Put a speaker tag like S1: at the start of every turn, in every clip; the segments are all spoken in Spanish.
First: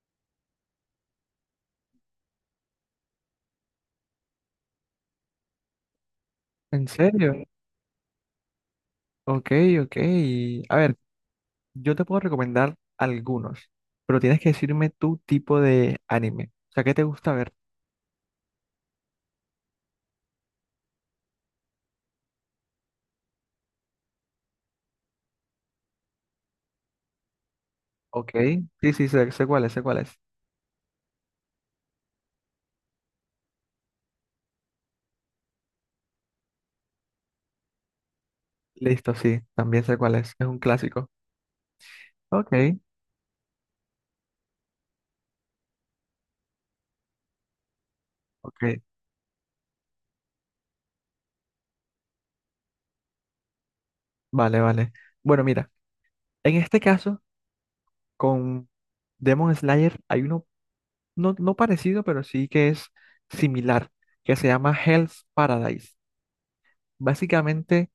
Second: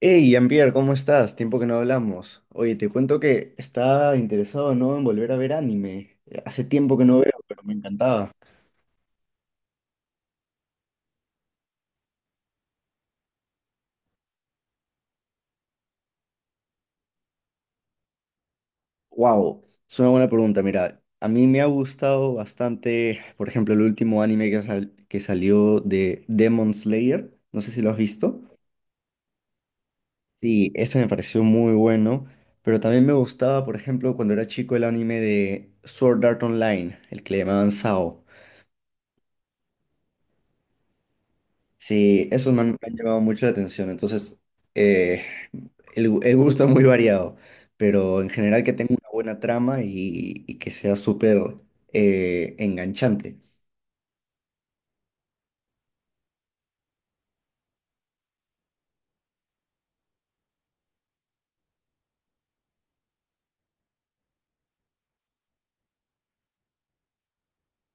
S1: Hey, Jean-Pierre, ¿cómo estás? Tiempo que no hablamos. Oye, te cuento que estaba interesado, ¿no?, en volver a ver anime. Hace
S2: ¿En
S1: tiempo que no veo,
S2: serio?
S1: pero me encantaba.
S2: Ok, ok. A ver, yo te puedo recomendar algunos, pero tienes que decirme tu tipo de anime. O sea, ¿qué te gusta ver?
S1: Wow, es una buena pregunta. Mira, a mí me ha gustado bastante, por ejemplo, el último anime que salió de Demon Slayer. No sé si lo has
S2: Ok.
S1: visto.
S2: Sí, sí, sé cuál es, sé cuál es.
S1: Sí, ese me pareció muy bueno. Pero también me gustaba, por ejemplo, cuando era chico el anime de Sword Art Online, el que le llamaban Sao.
S2: Listo, sí, también sé cuál es. Es un clásico.
S1: Sí,
S2: Ok,
S1: esos me han llamado mucho la atención. Entonces, eh, el gusto es muy variado, pero en general
S2: ok.
S1: que tenga una buena trama y que sea súper enganchante.
S2: Vale, vale. Bueno, mira, en este caso, con Demon Slayer hay uno no parecido, pero sí que es similar, que se llama Hell's Paradise. Básicamente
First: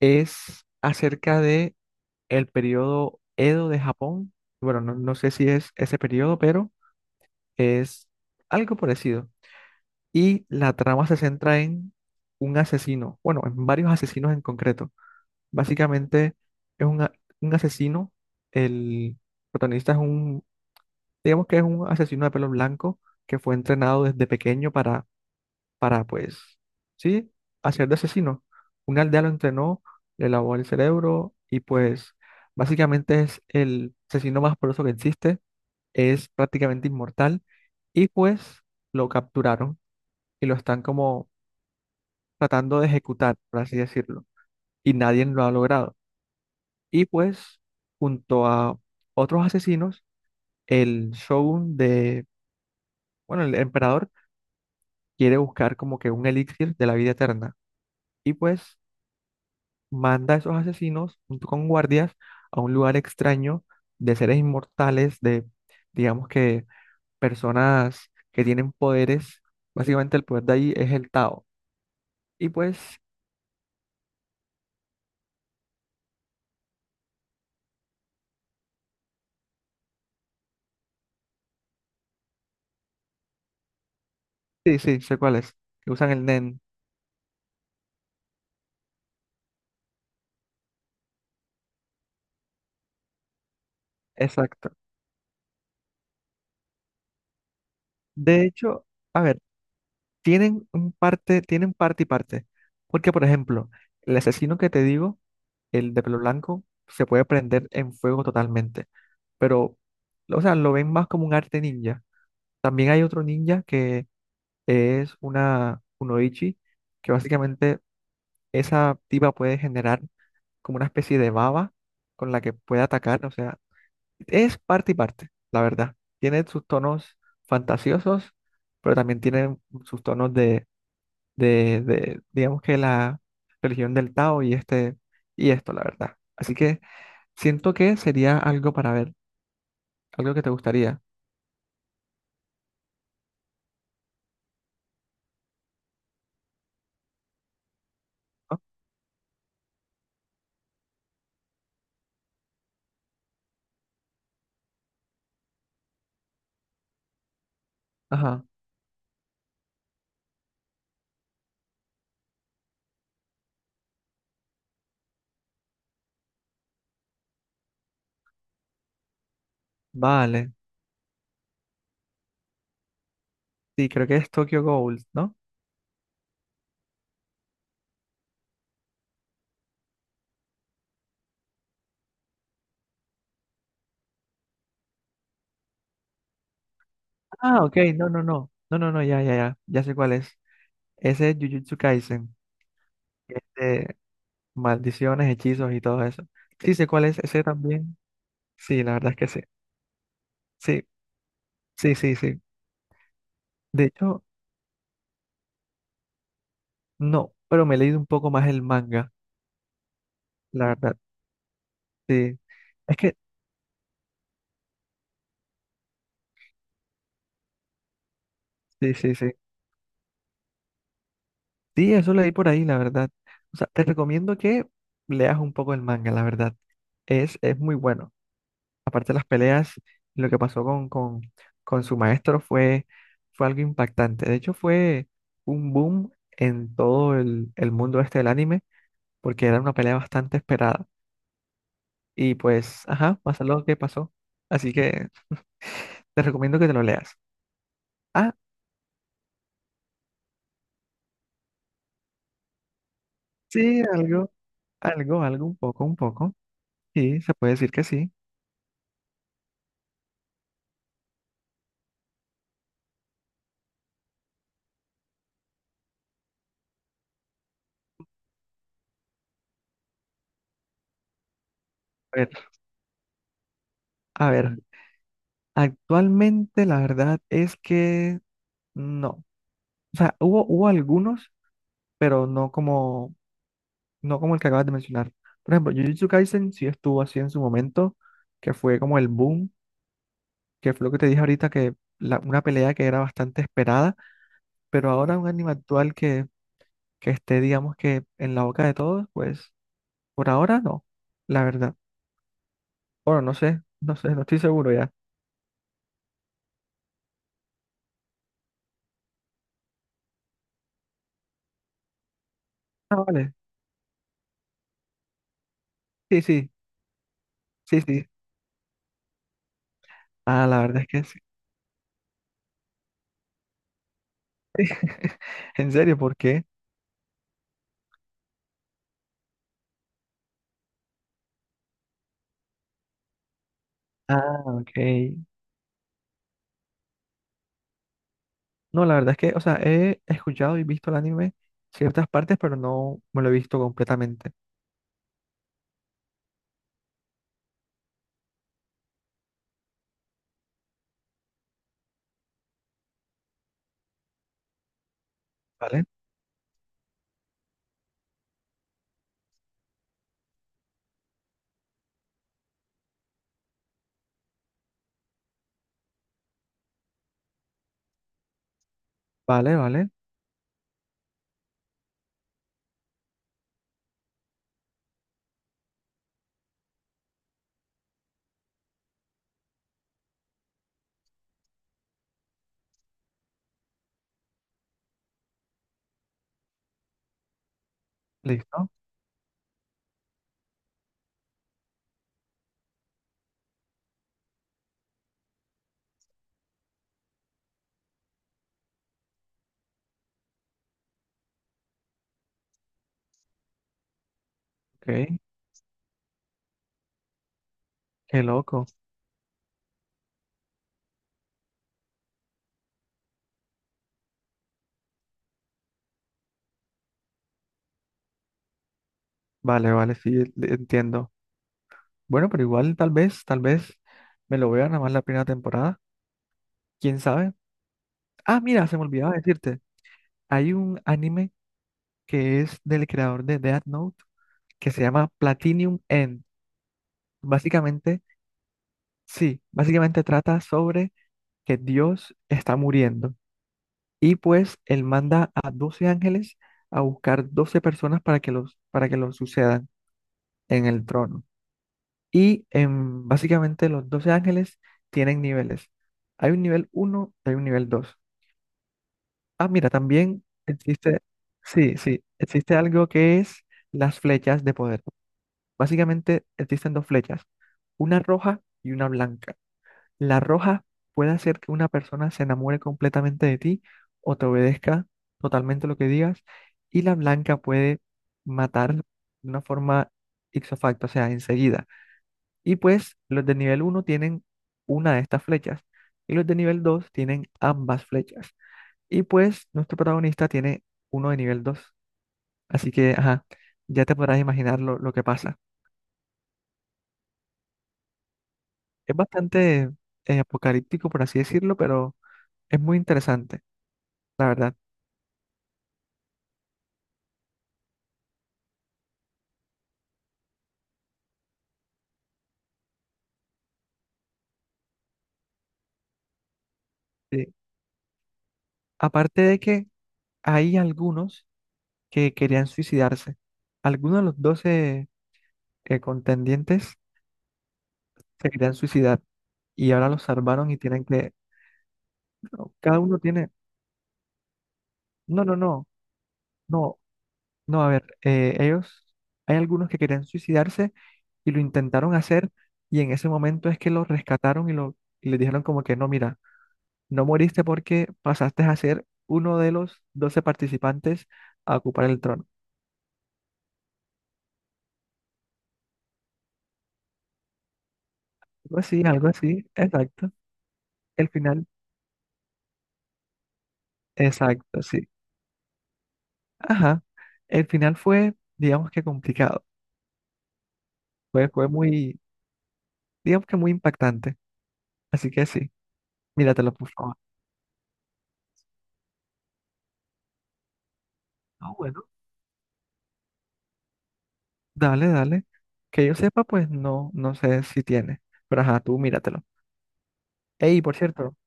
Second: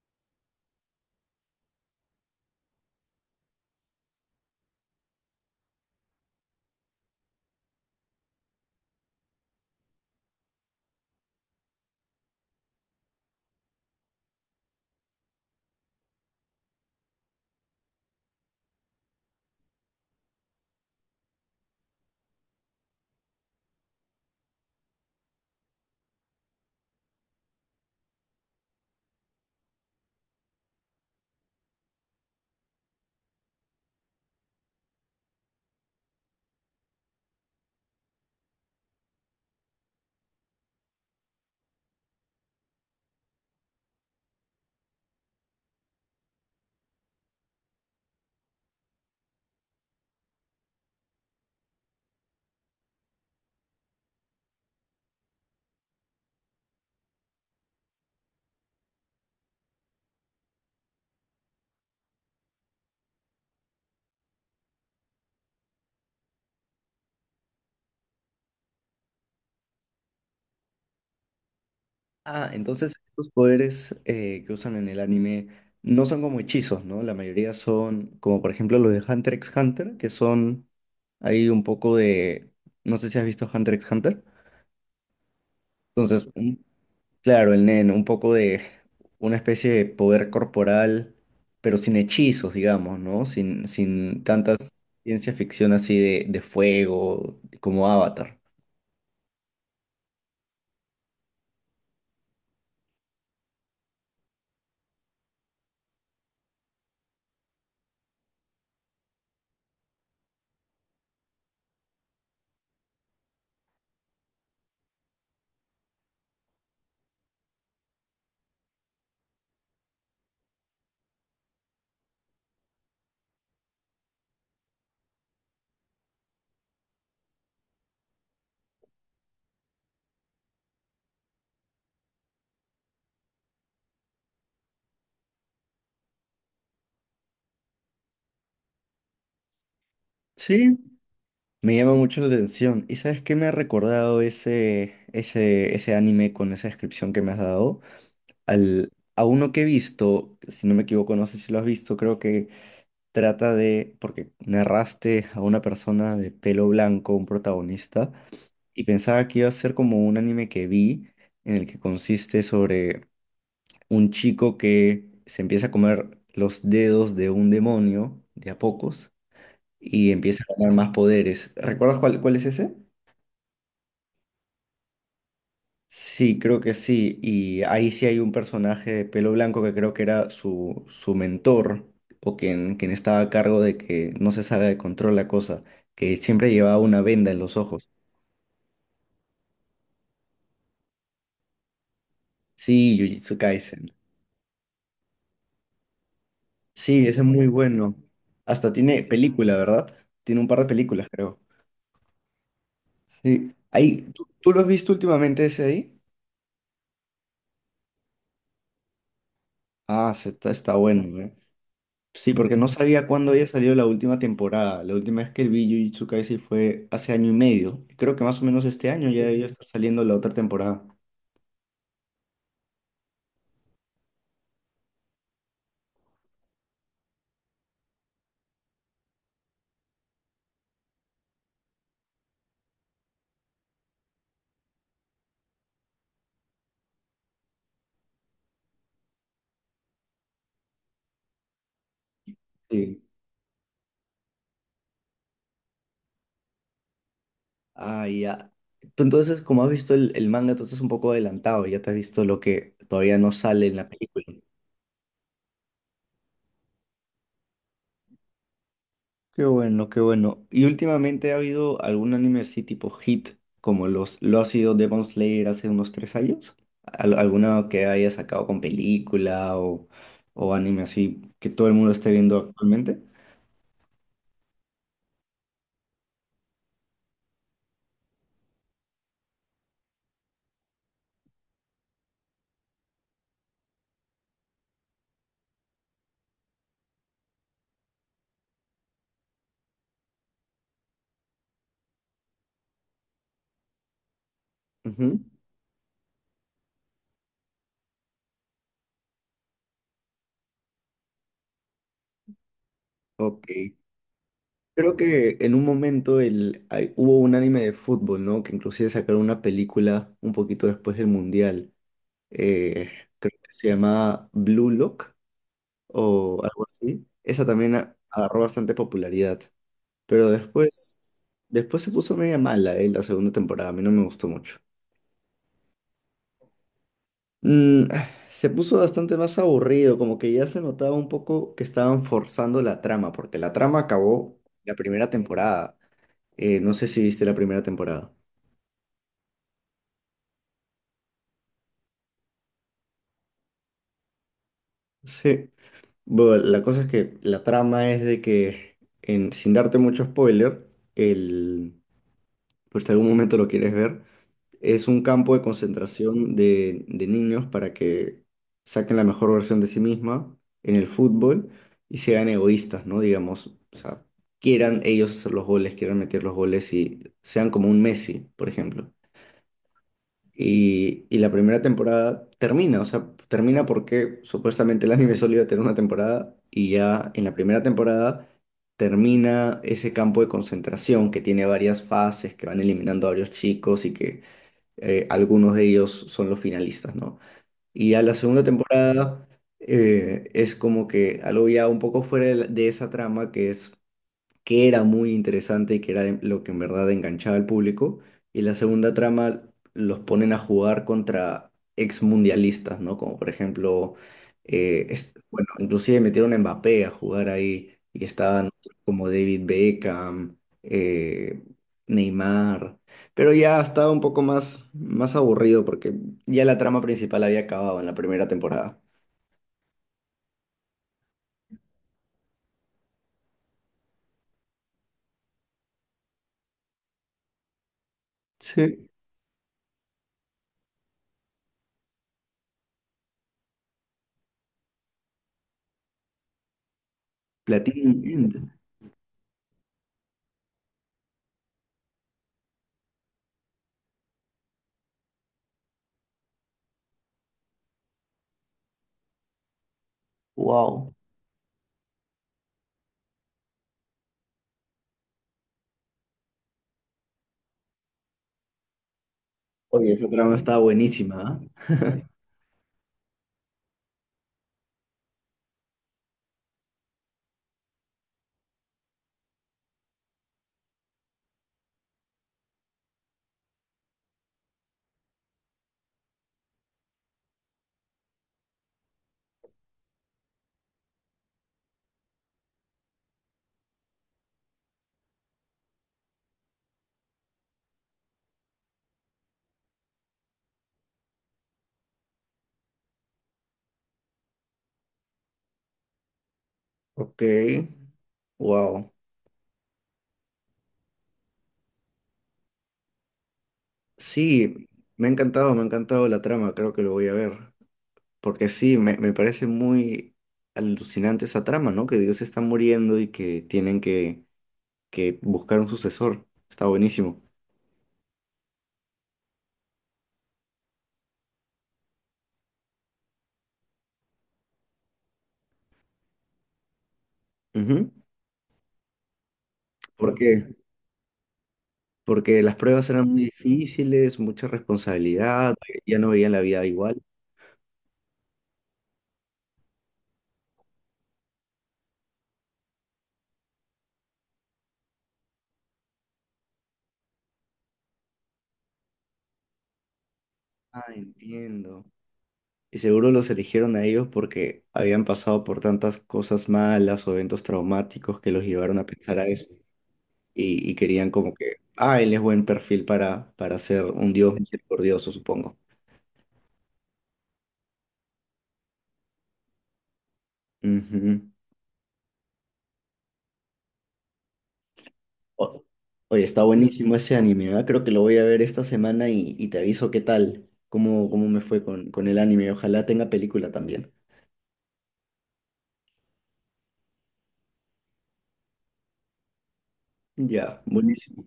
S2: es acerca de el periodo Edo de Japón. Bueno, no sé si es ese periodo, pero es algo parecido. Y la trama se centra en un asesino, bueno, en varios asesinos en concreto. Básicamente es un asesino, el protagonista es un, digamos que es un asesino de pelo blanco que fue entrenado desde pequeño pues, sí, hacer de asesino. Un aldea lo entrenó, le lavó el cerebro y pues básicamente es el asesino más poderoso que existe, es prácticamente inmortal y pues lo capturaron y lo están como tratando de ejecutar, por así decirlo, y nadie lo ha logrado. Y pues junto a otros asesinos, el shogun de, bueno, el emperador quiere buscar como que un elixir de la vida eterna. Y pues manda a esos asesinos junto con guardias a un lugar extraño de seres inmortales, de, digamos que, personas que tienen poderes. Básicamente el poder de ahí es el Tao. Y
S1: Ah,
S2: pues,
S1: entonces estos poderes que usan en el anime no son como hechizos, ¿no? La mayoría son como, por ejemplo, los de Hunter x Hunter, que son ahí un poco de... No sé si has visto Hunter x Hunter.
S2: sí, sí, sé cuál es, que usan el
S1: Entonces,
S2: Nen.
S1: claro, el Nen, un poco de una especie de poder corporal, pero sin hechizos, digamos, ¿no? Sin
S2: Exacto.
S1: tantas ciencia ficción así de fuego, como Avatar.
S2: De hecho, a ver, tienen un parte, tienen parte y parte. Porque, por ejemplo, el asesino que te digo, el de pelo blanco, se puede prender en fuego totalmente. Pero, o sea, lo ven más como un arte ninja. También hay otro ninja que es una kunoichi, que básicamente esa tipa puede generar como una especie de baba con la que puede atacar, o sea, es parte y parte, la verdad. Tiene sus tonos fantasiosos, pero también tiene sus tonos de, digamos que la religión del Tao y este, y esto, la verdad. Así que siento que sería algo para ver, algo que te
S1: Sí,
S2: gustaría,
S1: me llama mucho la atención. ¿Y sabes qué me ha recordado ese anime con esa descripción que me has dado?
S2: ¿no?
S1: A uno que he visto, si no me equivoco, no sé si lo has visto, creo que trata de, porque narraste a una persona de pelo blanco, un protagonista.
S2: Ajá,
S1: Y pensaba que iba a ser como un anime que vi, en el que consiste sobre un chico que se empieza a comer los dedos de un demonio de a pocos y empieza
S2: vale.
S1: a ganar más poderes. ¿Recuerdas cuál es ese?
S2: Sí, creo que es Tokyo Gold, ¿no?
S1: Sí, creo que sí. Y ahí sí hay un personaje de pelo blanco que creo que era su mentor o quien estaba a cargo de que no se salga de control la cosa, que siempre llevaba una venda en los
S2: Ah, ok,
S1: ojos.
S2: no, no, no. No, no, no, ya, ya, ya. Ya sé cuál es. Ese es Jujutsu Kaisen.
S1: Sí, Jujutsu Kaisen.
S2: Este, maldiciones, hechizos y todo eso. Sí, sé cuál
S1: Sí,
S2: es.
S1: ese es
S2: Ese
S1: muy bueno.
S2: también.
S1: Hasta
S2: Sí, la
S1: tiene
S2: verdad es que sí.
S1: película, ¿verdad? Tiene un par de
S2: Sí,
S1: películas, creo.
S2: sí, sí, sí.
S1: Sí.
S2: De
S1: Ahí,
S2: hecho,
S1: ¿tú lo has visto últimamente ese ahí?
S2: no, pero me he leído un poco más el manga,
S1: Ah,
S2: la
S1: está
S2: verdad.
S1: bueno, ¿eh? Sí,
S2: Sí.
S1: porque no
S2: Es
S1: sabía
S2: que,
S1: cuándo había salido la última temporada. La última vez que vi Jujutsu Kaisen fue hace año y medio. Creo que más o menos este
S2: sí,
S1: año
S2: sí,
S1: ya
S2: sí.
S1: debió estar saliendo la otra temporada.
S2: Sí, eso leí por ahí, la verdad. O sea, te recomiendo que leas un poco el manga, la verdad. Es muy bueno. Aparte de las peleas, lo que pasó con su maestro fue algo impactante. De hecho, fue un boom en todo el mundo este del anime, porque era una pelea bastante esperada. Y pues,
S1: Sí.
S2: ajá, pasó lo que pasó. Así que te recomiendo que te lo leas.
S1: Ah,
S2: Ah,
S1: ya. Tú entonces, como has visto el manga, tú estás un poco adelantado. Ya te has visto lo que todavía no sale en
S2: sí,
S1: la
S2: algo,
S1: película.
S2: algo, algo, un poco, un poco. Sí, se puede decir que sí.
S1: Qué bueno, qué bueno. ¿Y últimamente ha habido algún anime así tipo hit, como lo ha sido Demon Slayer hace unos tres años? ¿Alguna que haya sacado con película o anime así que todo el mundo esté
S2: A ver,
S1: viendo actualmente?
S2: a ver, actualmente la verdad es que no. O sea, hubo algunos, pero no como no como el que acabas de mencionar. Por ejemplo, Jujutsu Kaisen sí estuvo así en su momento, que fue como el boom, que fue lo que te dije ahorita, que una pelea que era bastante esperada, pero ahora
S1: Ujú.
S2: un anime actual que esté, digamos que en la boca de todos, pues por ahora no, la verdad. Bueno, no
S1: Ok.
S2: sé, no sé, no estoy seguro ya.
S1: Creo que en un momento hubo un anime de fútbol, ¿no? Que inclusive sacaron una película un poquito después del Mundial. Eh,
S2: Ah,
S1: creo
S2: vale,
S1: que se llamaba Blue Lock
S2: sí,
S1: o
S2: sí,
S1: algo así. Esa también
S2: sí, sí.
S1: agarró bastante popularidad. Pero
S2: Ah, la verdad es
S1: después,
S2: que sí.
S1: después se puso media mala, la segunda temporada. A mí no me gustó mucho.
S2: En serio, ¿por qué?
S1: Se puso bastante más aburrido, como que ya se notaba un poco que estaban forzando la trama, porque la trama acabó
S2: Ah,
S1: la
S2: ok.
S1: primera temporada. No sé si viste la primera temporada.
S2: No, la verdad es que, o sea, he escuchado y visto el anime ciertas partes, pero no me lo he visto completamente.
S1: Sí. Bueno, la cosa es que la trama es de que, en, sin darte mucho spoiler, el, pues si algún momento lo quieres ver, es un campo de
S2: ¿Vale?
S1: concentración de niños para que saquen la mejor versión de sí misma en el fútbol y sean egoístas, ¿no? Digamos, o sea, quieran ellos hacer los goles, quieran meter los goles y sean como un Messi, por ejemplo.
S2: Vale, vale.
S1: Y la primera temporada termina, o sea, termina porque supuestamente el anime solo iba a tener una temporada y ya en la primera temporada termina ese campo de concentración que tiene varias fases, que van eliminando a varios chicos y que algunos de ellos son los finalistas, ¿no? Y a la segunda
S2: Listo.
S1: temporada es como que algo ya un poco fuera de, de esa trama que es que era muy interesante y que era lo que en verdad enganchaba al público. Y la segunda trama los ponen a jugar contra ex mundialistas, ¿no? Como por ejemplo,
S2: Ok.
S1: bueno, inclusive metieron a Mbappé a jugar ahí y
S2: Qué
S1: estaban
S2: loco.
S1: como David Beckham, eh, Neymar. Pero ya estaba un poco más, más aburrido porque ya la trama principal había acabado en la primera temporada.
S2: Vale, vale, sí, entiendo. Bueno, pero igual tal vez me lo vea nada más la primera temporada. ¿Quién sabe? Ah, mira, se me
S1: Sí.
S2: olvidaba decirte. Hay un anime que es del creador de Death Note que se llama Platinum End. Básicamente,
S1: Platinum End.
S2: sí, básicamente trata sobre que Dios está muriendo. Y pues él manda a 12 ángeles a buscar 12 personas para que para que los sucedan en el
S1: Wow.
S2: trono. Y em, básicamente los 12 ángeles tienen niveles. Hay un nivel uno hay un nivel dos. Ah, mira,
S1: Oye, esa
S2: también
S1: trama estaba
S2: existe,
S1: buenísima, ¿ah?
S2: sí, sí, existe algo que es las flechas de poder. Básicamente existen dos flechas, una roja y una blanca. La roja puede hacer que una persona se enamore completamente de ti o te obedezca totalmente lo que digas. Y la blanca puede matar de una forma ipso facto, o sea, enseguida. Y pues los de nivel uno tienen una de estas flechas y los de nivel 2 tienen ambas flechas. Y pues nuestro protagonista tiene uno de nivel dos. Así que, ajá, ya te podrás imaginar lo que pasa.
S1: Ok, wow.
S2: Es bastante apocalíptico, por así decirlo, pero es muy interesante, la verdad.
S1: Sí, me ha encantado la trama, creo que lo voy a ver. Porque sí, me parece muy alucinante esa trama, ¿no? Que Dios está muriendo y que tienen que buscar un sucesor. Está buenísimo.
S2: Sí. Aparte de que hay algunos que querían suicidarse. Algunos de los 12 contendientes
S1: Ujú.
S2: se querían suicidar y ahora los
S1: ¿Por qué?
S2: salvaron y tienen que...
S1: Porque
S2: No,
S1: las
S2: cada
S1: pruebas
S2: uno
S1: eran muy
S2: tiene...
S1: difíciles, mucha
S2: No, no,
S1: responsabilidad,
S2: no,
S1: ya no veían la vida
S2: no,
S1: igual.
S2: no, a ver, ellos... Hay algunos que querían suicidarse y lo intentaron hacer y en ese momento es que los rescataron y les dijeron como que no, mira, no moriste porque pasaste a ser uno de los doce
S1: Ah,
S2: participantes a ocupar
S1: entiendo.
S2: el trono.
S1: Y seguro los eligieron a ellos porque habían pasado por tantas cosas malas o eventos traumáticos que los llevaron a
S2: Algo
S1: pensar a
S2: así,
S1: eso.
S2: exacto.
S1: Y, y
S2: El
S1: querían como
S2: final
S1: que, ah, él es buen perfil para ser un dios
S2: exacto, sí.
S1: misericordioso, supongo.
S2: Ajá. El final fue, digamos que complicado.
S1: Ujú.
S2: Fue, fue muy, digamos que muy impactante. Así que sí,
S1: O- Oye, está
S2: míratelo, por
S1: buenísimo
S2: favor.
S1: ese anime, ¿verdad? Creo que lo voy a ver esta semana y te aviso qué tal, cómo, cómo me
S2: Ah,
S1: fue
S2: bueno.
S1: con el anime. Ojalá tenga película también.
S2: Dale, dale. Que yo sepa, pues no, no sé si tiene. Pero ajá, tú míratelo.
S1: Ya,
S2: Ey, por cierto,
S1: buenísimo.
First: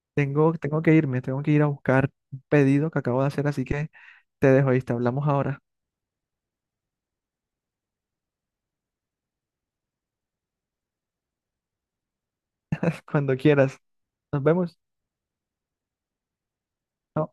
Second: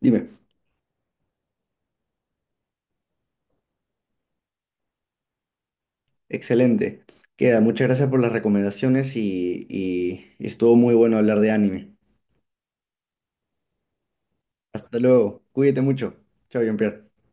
S1: Dime,
S2: tengo que irme, tengo que ir a buscar un pedido que acabo de hacer, así que te dejo ahí, te hablamos ahora.
S1: excelente. Queda, muchas gracias por las recomendaciones y, y estuvo muy bueno hablar de anime.
S2: Cuando quieras. Nos vemos.
S1: Hasta luego, cuídate mucho. Chao, Jean-Pierre.
S2: Chao.